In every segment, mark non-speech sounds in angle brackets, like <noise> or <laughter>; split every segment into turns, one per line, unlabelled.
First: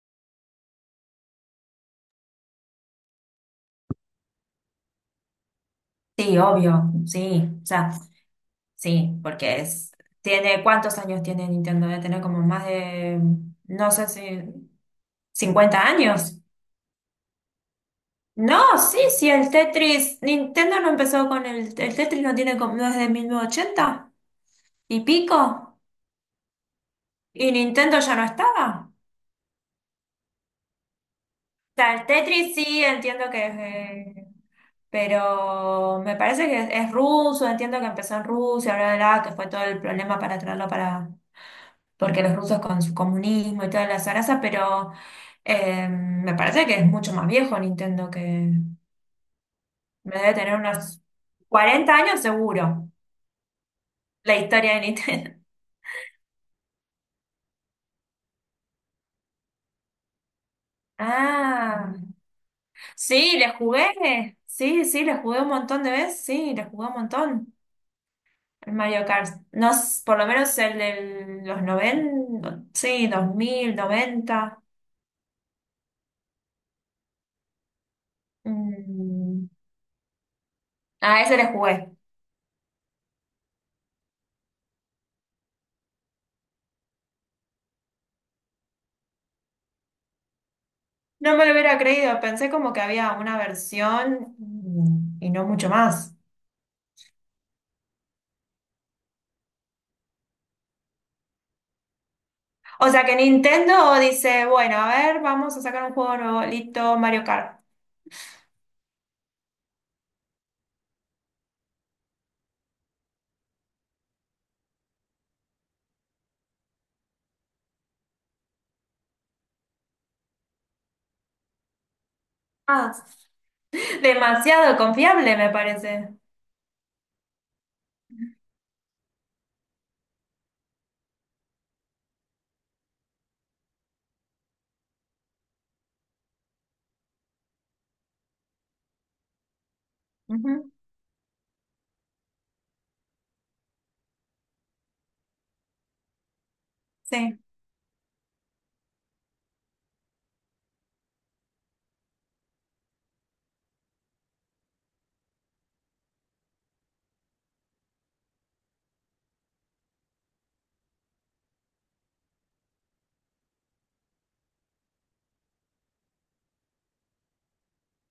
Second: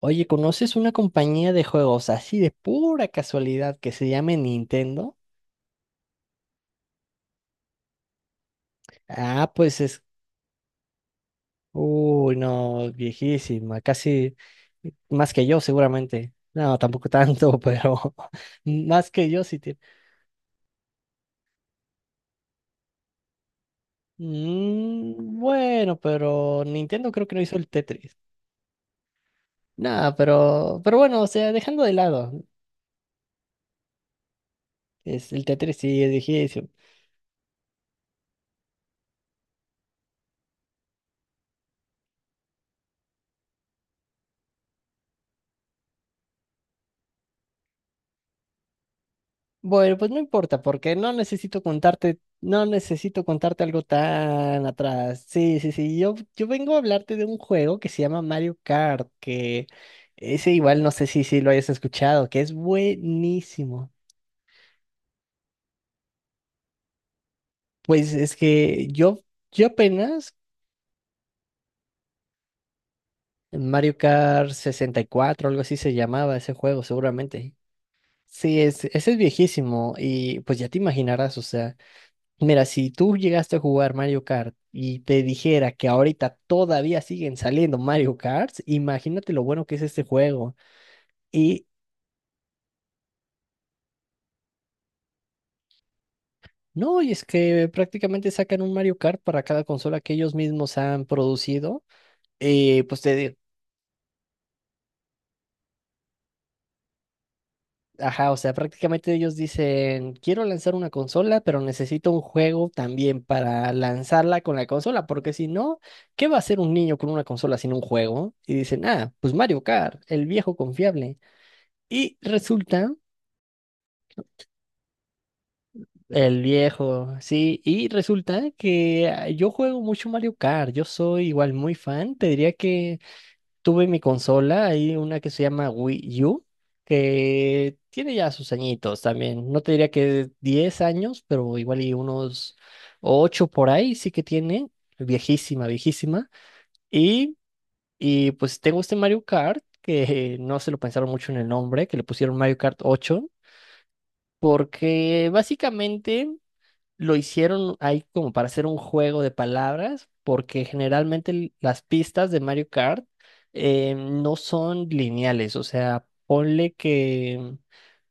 Oye, ¿conoces una compañía de juegos así de pura casualidad que se llame Nintendo?
Sí, obvio, sí, o sea, sí,
Ah,
porque
pues
es,
es,
tiene, ¿cuántos años tiene Nintendo? Debe tener
uy,
como más
no,
de,
viejísima,
no sé
casi
si,
más que yo
50
seguramente.
años.
No, tampoco tanto, <laughs> pero
No, sí,
más
sí,
que yo
el
sí tiene.
Tetris, Nintendo no empezó con el Tetris, no tiene como, no es de 1980 y
Mm,
pico,
bueno, pero Nintendo creo que no
y
hizo el
Nintendo ya
Tetris.
no estaba.
Nada, pero bueno, o sea,
O
dejando de
sea, el
lado,
Tetris sí, entiendo que,
es el Tetris
pero
sí es
me parece que
viejísimo.
es ruso, entiendo que empezó en Rusia, bla, bla, bla, que fue todo el problema para traerlo, para porque los rusos con su comunismo y toda la zaraza, pero me parece que es mucho más viejo Nintendo, que
Bueno, pues
me
no
debe tener
importa, porque
unos
no necesito
40
contarte,
años
no
seguro,
necesito contarte algo
la
tan
historia de
atrás.
Nintendo.
Sí,
<laughs>
sí, sí. Yo vengo a hablarte de un juego que se llama Mario Kart, que ese igual no sé si, si lo hayas
Ah,
escuchado, que es
sí, le
buenísimo.
jugué, sí, sí, le jugué un montón de veces, sí, le jugué un montón.
Pues es
El
que
Mario
yo,
Kart,
yo
no, por lo
apenas,
menos el de los 90 sí, 2000,
Mario Kart
90.
64, algo así se llamaba ese juego, seguramente. Sí, es, ese es
mm,
viejísimo y pues ya te
A ese
imaginarás, o
le
sea.
jugué.
Mira, si tú llegaste a jugar Mario Kart y te dijera que ahorita todavía siguen saliendo Mario Karts, imagínate lo bueno que es este juego.
No me lo
Y
hubiera creído, pensé como que había una versión, y no mucho más.
no, y es que prácticamente sacan un Mario Kart para cada consola que ellos mismos han producido.
O
Pues
sea que
te digo,
Nintendo dice, bueno, a ver, vamos a sacar un juego nuevo, listo, Mario Kart.
ajá, o sea, prácticamente ellos dicen, quiero lanzar una consola, pero necesito un juego también para lanzarla con la consola, porque si no, ¿qué va a hacer un niño con una consola sin un juego? Y dicen, ah, pues Mario Kart, el viejo confiable. Y resulta,
Ah, demasiado confiable me parece.
el viejo, sí, y resulta que ah, yo juego mucho Mario Kart, yo soy igual muy fan, te diría que tuve mi consola, hay una que se llama Wii U, que tiene ya sus añitos también, no te diría que
Ujú,
10 años, pero igual y unos 8 por ahí sí que tiene, viejísima, viejísima, y,
sí,
y pues tengo este Mario Kart, que <laughs> no se lo pensaron mucho en el nombre, que le pusieron Mario Kart ocho porque básicamente... lo hicieron ahí como para hacer un juego de palabras, porque generalmente las pistas de Mario Kart no son lineales, o sea, ponle que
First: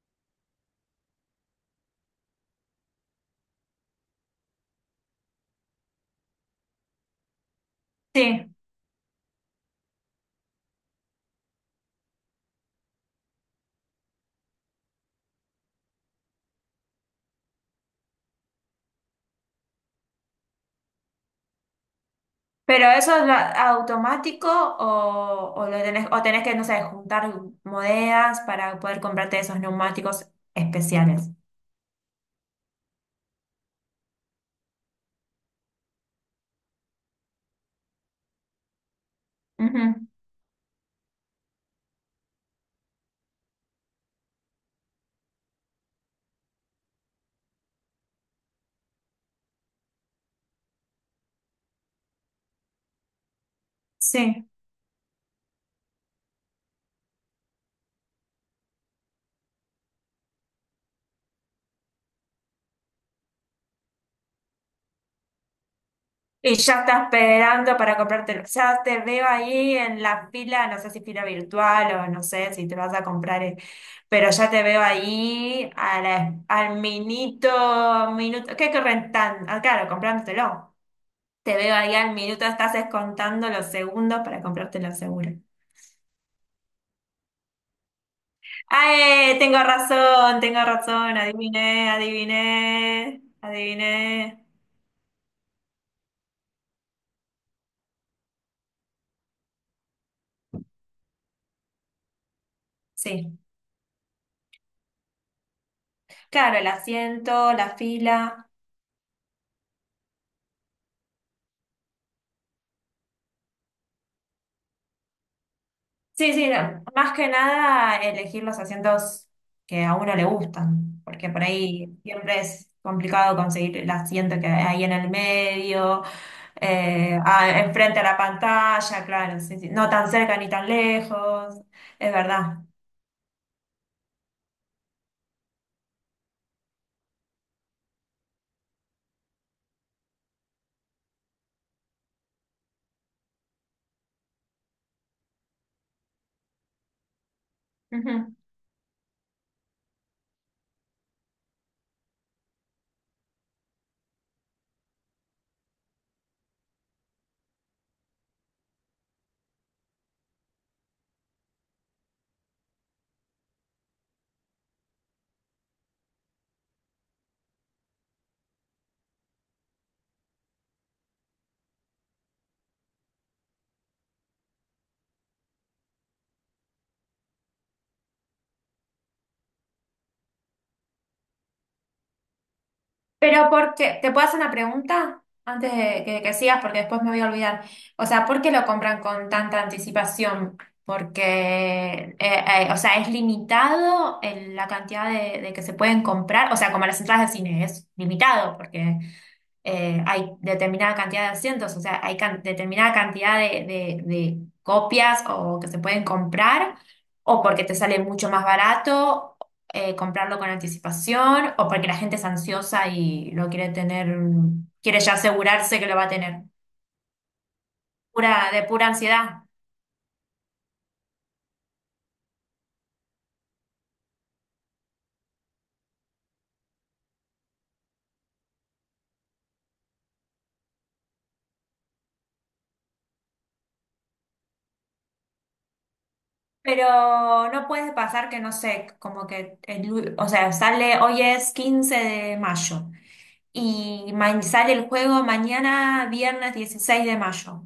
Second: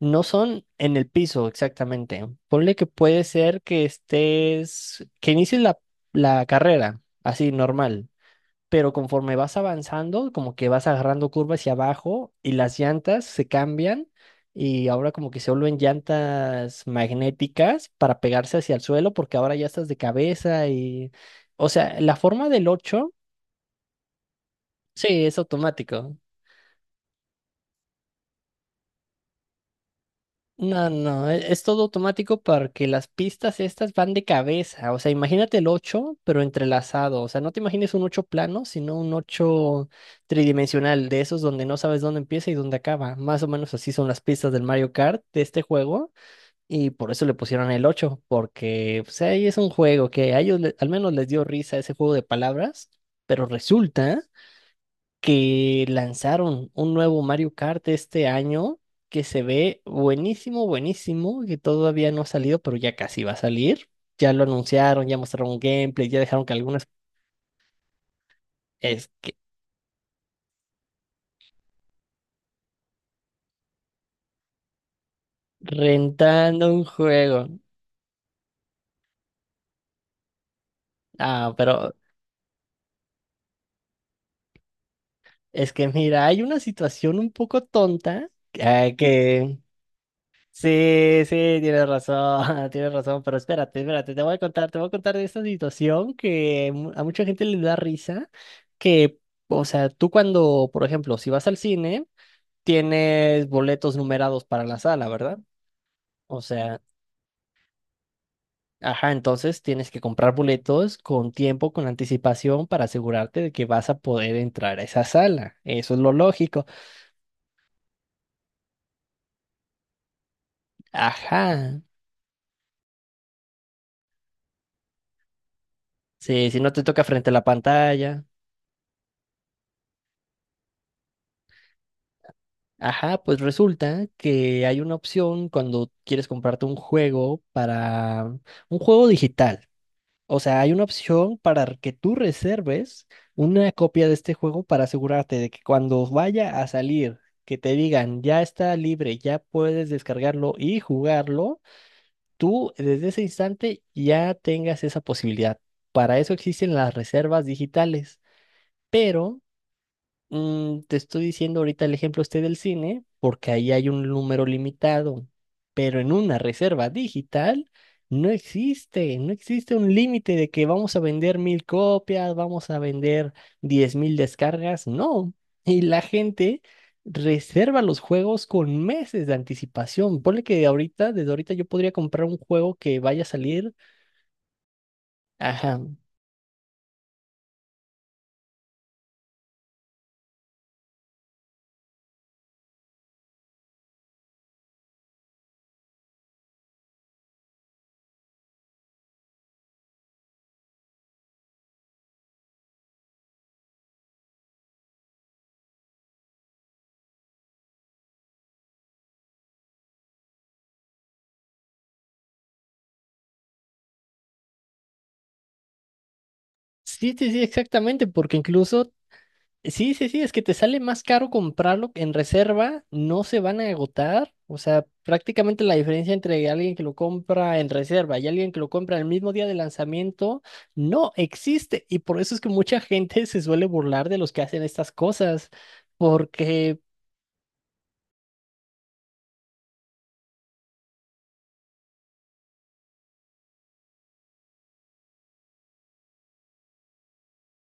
no son en el piso exactamente, ponle que puede ser que estés, que inicies la, la carrera, así normal
sí.
pero conforme vas avanzando, como que vas agarrando curva hacia abajo y las llantas se cambian y ahora como que se vuelven llantas magnéticas para pegarse hacia el suelo porque ahora ya estás de cabeza y, o sea, la forma del
Pero
8
eso es automático,
sí, es
o lo tenés,
automático.
o tenés que, no sé, juntar monedas para poder comprarte esos neumáticos
No, no,
especiales.
e- es, todo automático porque las pistas estas van de cabeza. O sea, imagínate el 8 pero entrelazado. O sea, no te imagines un 8 plano, sino un ocho
Ujú,
tridimensional, de esos donde no sabes dónde empieza y dónde acaba. Más o menos así son las pistas del Mario Kart de este juego. Y por eso le pusieron el 8 porque pues, ahí es un juego que a ellos al menos les dio risa ese juego de palabras. Pero resulta
sí.
que lanzaron un nuevo Mario Kart este año que se ve buenísimo, buenísimo, que todavía no ha salido, pero ya casi va a salir. Ya lo anunciaron, ya mostraron un gameplay, ya dejaron que
Y ya
algunos...
está esperando para comprártelo. Ya te
Es
veo
que
ahí en la fila, no sé si fila virtual o no sé si te vas a comprar, pero ya te veo ahí a
rentando
al
un juego.
minuto, minuto, ¿qué corren tan? Ah, claro, comprándotelo.
Ah,
Te veo
pero
ahí al minuto, estás descontando los segundos para comprártelo seguro.
es que mira, hay una situación un poco tonta ah,
¡Ay!
que
Tengo razón,
Sí, sí, tienes
adiviné,
razón, <laughs> tienes razón,
adiviné,
pero espérate, espérate, te voy a
adiviné.
contar, te voy a contar de esta situación que a mucha gente le da risa, que, o sea, tú cuando, por ejemplo, si vas al cine,
Sí,
tienes boletos numerados para la sala, ¿verdad? O
claro, el
sea,
asiento, la fila.
ajá, entonces tienes que comprar boletos con tiempo, con anticipación, para asegurarte de que vas a poder entrar a esa sala. Eso es lo
Sí, sí,
lógico.
no. Más que nada elegir los asientos que a uno le gustan, porque por
Ajá,
ahí siempre es complicado conseguir el asiento que hay en el medio,
sí, si no te toca frente a la
enfrente a la
pantalla.
pantalla, claro, sí, sí. No tan cerca ni tan lejos, es verdad.
Ajá, pues resulta que hay una opción cuando quieres comprarte un juego para un juego digital. O sea, hay una opción para que tú reserves una copia de este juego para asegurarte de que cuando vaya a salir, que te digan
Ujú.
ya está libre, ya puedes descargarlo y jugarlo, tú desde ese instante ya tengas esa posibilidad. Para eso existen las reservas digitales. Pero Mm, te estoy diciendo ahorita el ejemplo este del cine, porque ahí hay un número limitado, pero en una reserva digital no existe, no existe un límite de que vamos a vender mil copias, vamos a vender diez mil descargas, no. Y la gente reserva los juegos con meses de anticipación. Ponle que ahorita, desde ahorita yo podría comprar un juego que vaya a
Pero
salir,
porque, ¿te puedo hacer una pregunta antes
ajá.
de que sigas? Porque después me voy a olvidar. O sea, ¿por qué lo compran con tanta anticipación? Porque, o sea, ¿es limitado la cantidad de que se pueden comprar? O sea, como las entradas de cine, es limitado porque hay determinada cantidad de asientos, o sea, hay determinada cantidad de copias o que se pueden comprar, o porque te sale mucho más barato, comprarlo con anticipación, o porque la gente es ansiosa y lo quiere tener, quiere ya asegurarse que lo va a tener.
Sí, sí, sí, exactamente, porque
Pura, de pura
incluso
ansiedad.
sí, sí, sí, es que te sale más caro comprarlo en reserva, no se van a agotar, o sea, prácticamente la diferencia entre alguien que lo compra en reserva y alguien que lo compra el mismo día de lanzamiento no existe y por eso es que mucha gente <laughs> se suele burlar de los que hacen estas cosas, porque
Pero no puede pasar que, no sé, como que, o sea, sale, hoy es 15 de mayo y sale el juego mañana, viernes 16 de mayo.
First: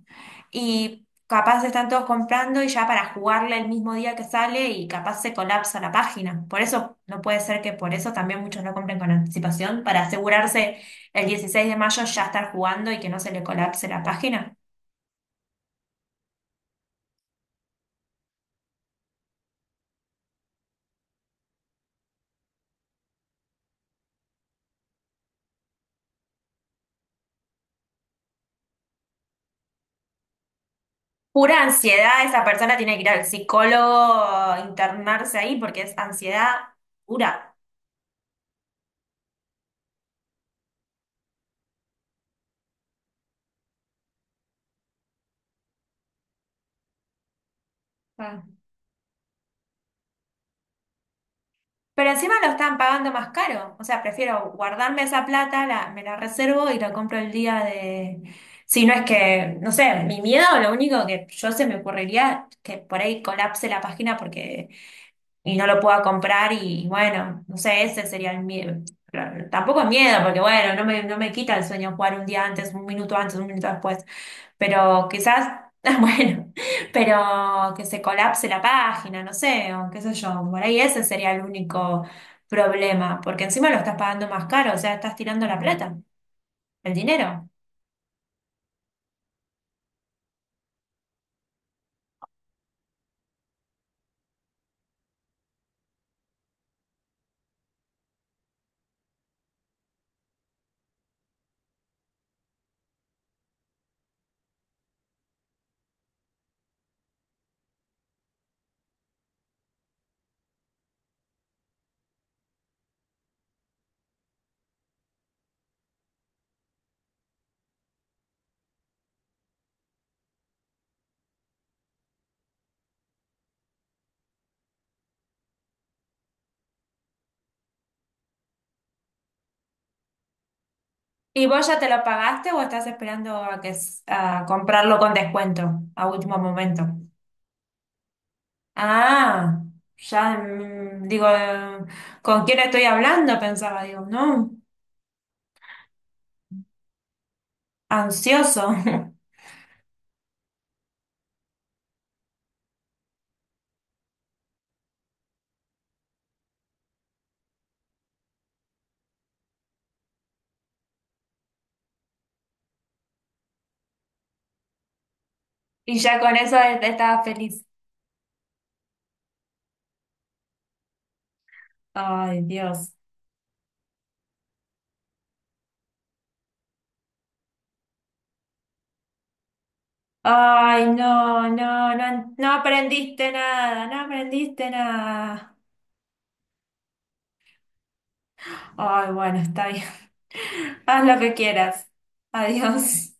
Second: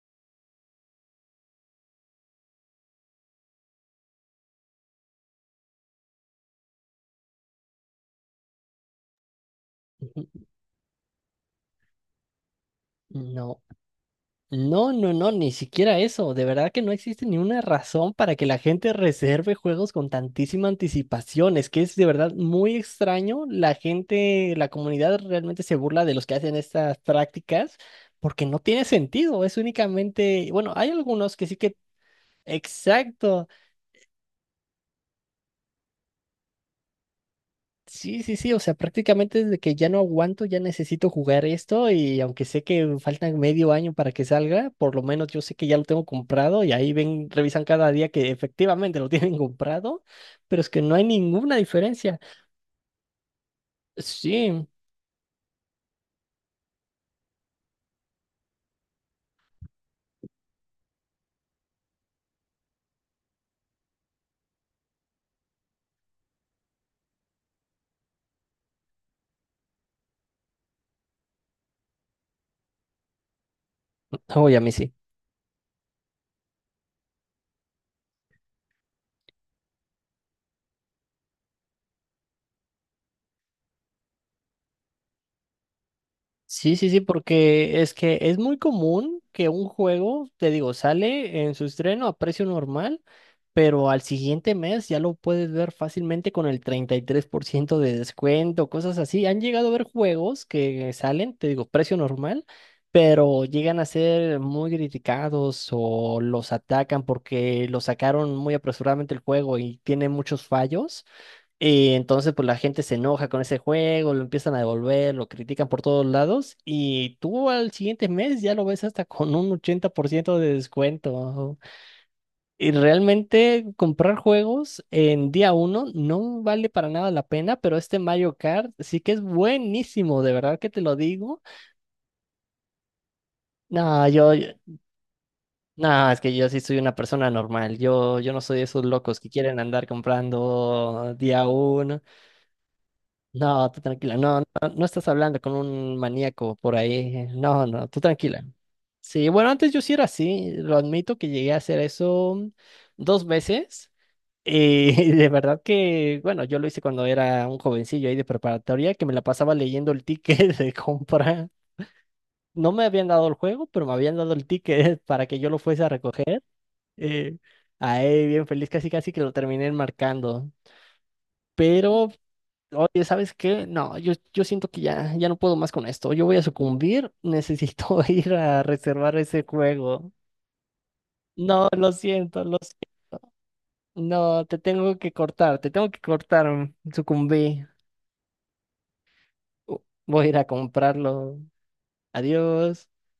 Y capaz están todos comprando y ya para jugarle el mismo día que sale y capaz se colapsa la página. Por eso no puede ser, que por eso también muchos no compren con anticipación, para asegurarse el 16 de mayo ya estar jugando y que no se le
no,
colapse la página.
no, no, no, ni siquiera eso. De verdad que no existe ni una razón para que la gente reserve juegos con tantísima anticipación. Es que es de verdad muy extraño. La gente, la comunidad realmente se burla de los que hacen estas prácticas porque no tiene sentido. Es únicamente, bueno, hay algunos que sí
Pura
que,
ansiedad, esa persona tiene que ir al
exacto.
psicólogo, internarse ahí porque es ansiedad pura.
Sí, sí, sí, o sea, prácticamente desde que ya no aguanto, ya necesito jugar esto y aunque sé que faltan medio año para que salga, por lo menos yo sé que ya lo tengo comprado y ahí ven, revisan cada día que
Ah.
efectivamente lo <laughs> tienen comprado, pero es que no hay ninguna
Pero
diferencia.
encima lo están pagando más caro. O sea, prefiero
Sí,
guardarme esa plata, me la reservo y la compro el día de... Si no es que, no sé, mi miedo, lo único que yo se me ocurriría, que por ahí colapse la página porque y no lo pueda comprar y bueno, no sé, ese sería el miedo. Pero tampoco es miedo, porque bueno, no me quita el sueño jugar un día antes, un minuto después,
oye, a mí sí.
pero quizás, <laughs> bueno, pero que se colapse la página, no sé, o qué sé yo, por ahí ese sería el único problema, porque encima lo estás pagando más caro, o sea, estás tirando la plata,
Sí, sí,
el
sí,
dinero.
porque es que es muy común que un juego, te digo, sale en su estreno a precio normal, pero al siguiente mes ya lo puedes ver fácilmente con el 33% de descuento, cosas así. Han llegado a ver juegos que salen, te digo, precio normal, pero llegan a ser muy criticados o los atacan porque lo sacaron muy apresuradamente el juego y tiene muchos fallos. Y entonces, pues la gente se enoja con ese juego, lo empiezan a devolver, lo critican por todos lados. Y tú al siguiente mes ya lo ves hasta con un 80% de descuento. Y realmente comprar juegos en día uno no vale para nada la pena, pero este Mario Kart sí que es buenísimo, de verdad que te lo digo.
¿Y vos ya te lo pagaste o estás esperando a que
No, yo,
a
yo-
comprarlo con descuento a
no, es que
último
yo sí soy
momento?
una persona normal. Yo no soy de esos locos que quieren
Ah,
andar
ya,
comprando
digo,
día uno.
¿con quién estoy hablando?
No, tú
Pensaba, digo,
tranquila, no,
no,
no, no estás hablando con un maníaco por ahí. No, no, tú tranquila.
ansioso. <laughs>
Sí, bueno, antes yo sí era así, lo admito que llegué a hacer eso dos veces. Y <laughs> de verdad que, bueno, yo lo hice cuando era un jovencillo ahí de preparatoria, que me la pasaba leyendo el ticket <laughs> de compra. No me habían dado el juego, pero me habían dado el ticket <laughs> para que yo lo fuese a
Y ya con
recoger.
eso estaba
Eh,
feliz.
ahí, bien feliz, casi casi que lo terminé marcando. Pero
Ay, Dios.
oye, ¿sabes qué? No, yo siento que ya, ya no puedo más con esto. Yo voy a sucumbir. Necesito <laughs> ir a reservar ese juego.
Ay, no,
No, lo
no, no,
siento,
no
lo siento.
aprendiste nada, no
No, te
aprendiste
tengo que
nada.
cortar, te tengo que cortar. Sucumbí.
Ay, bueno, está bien.
Voy a ir a
<laughs> Haz lo que
comprarlo.
quieras.
Adiós.
Adiós.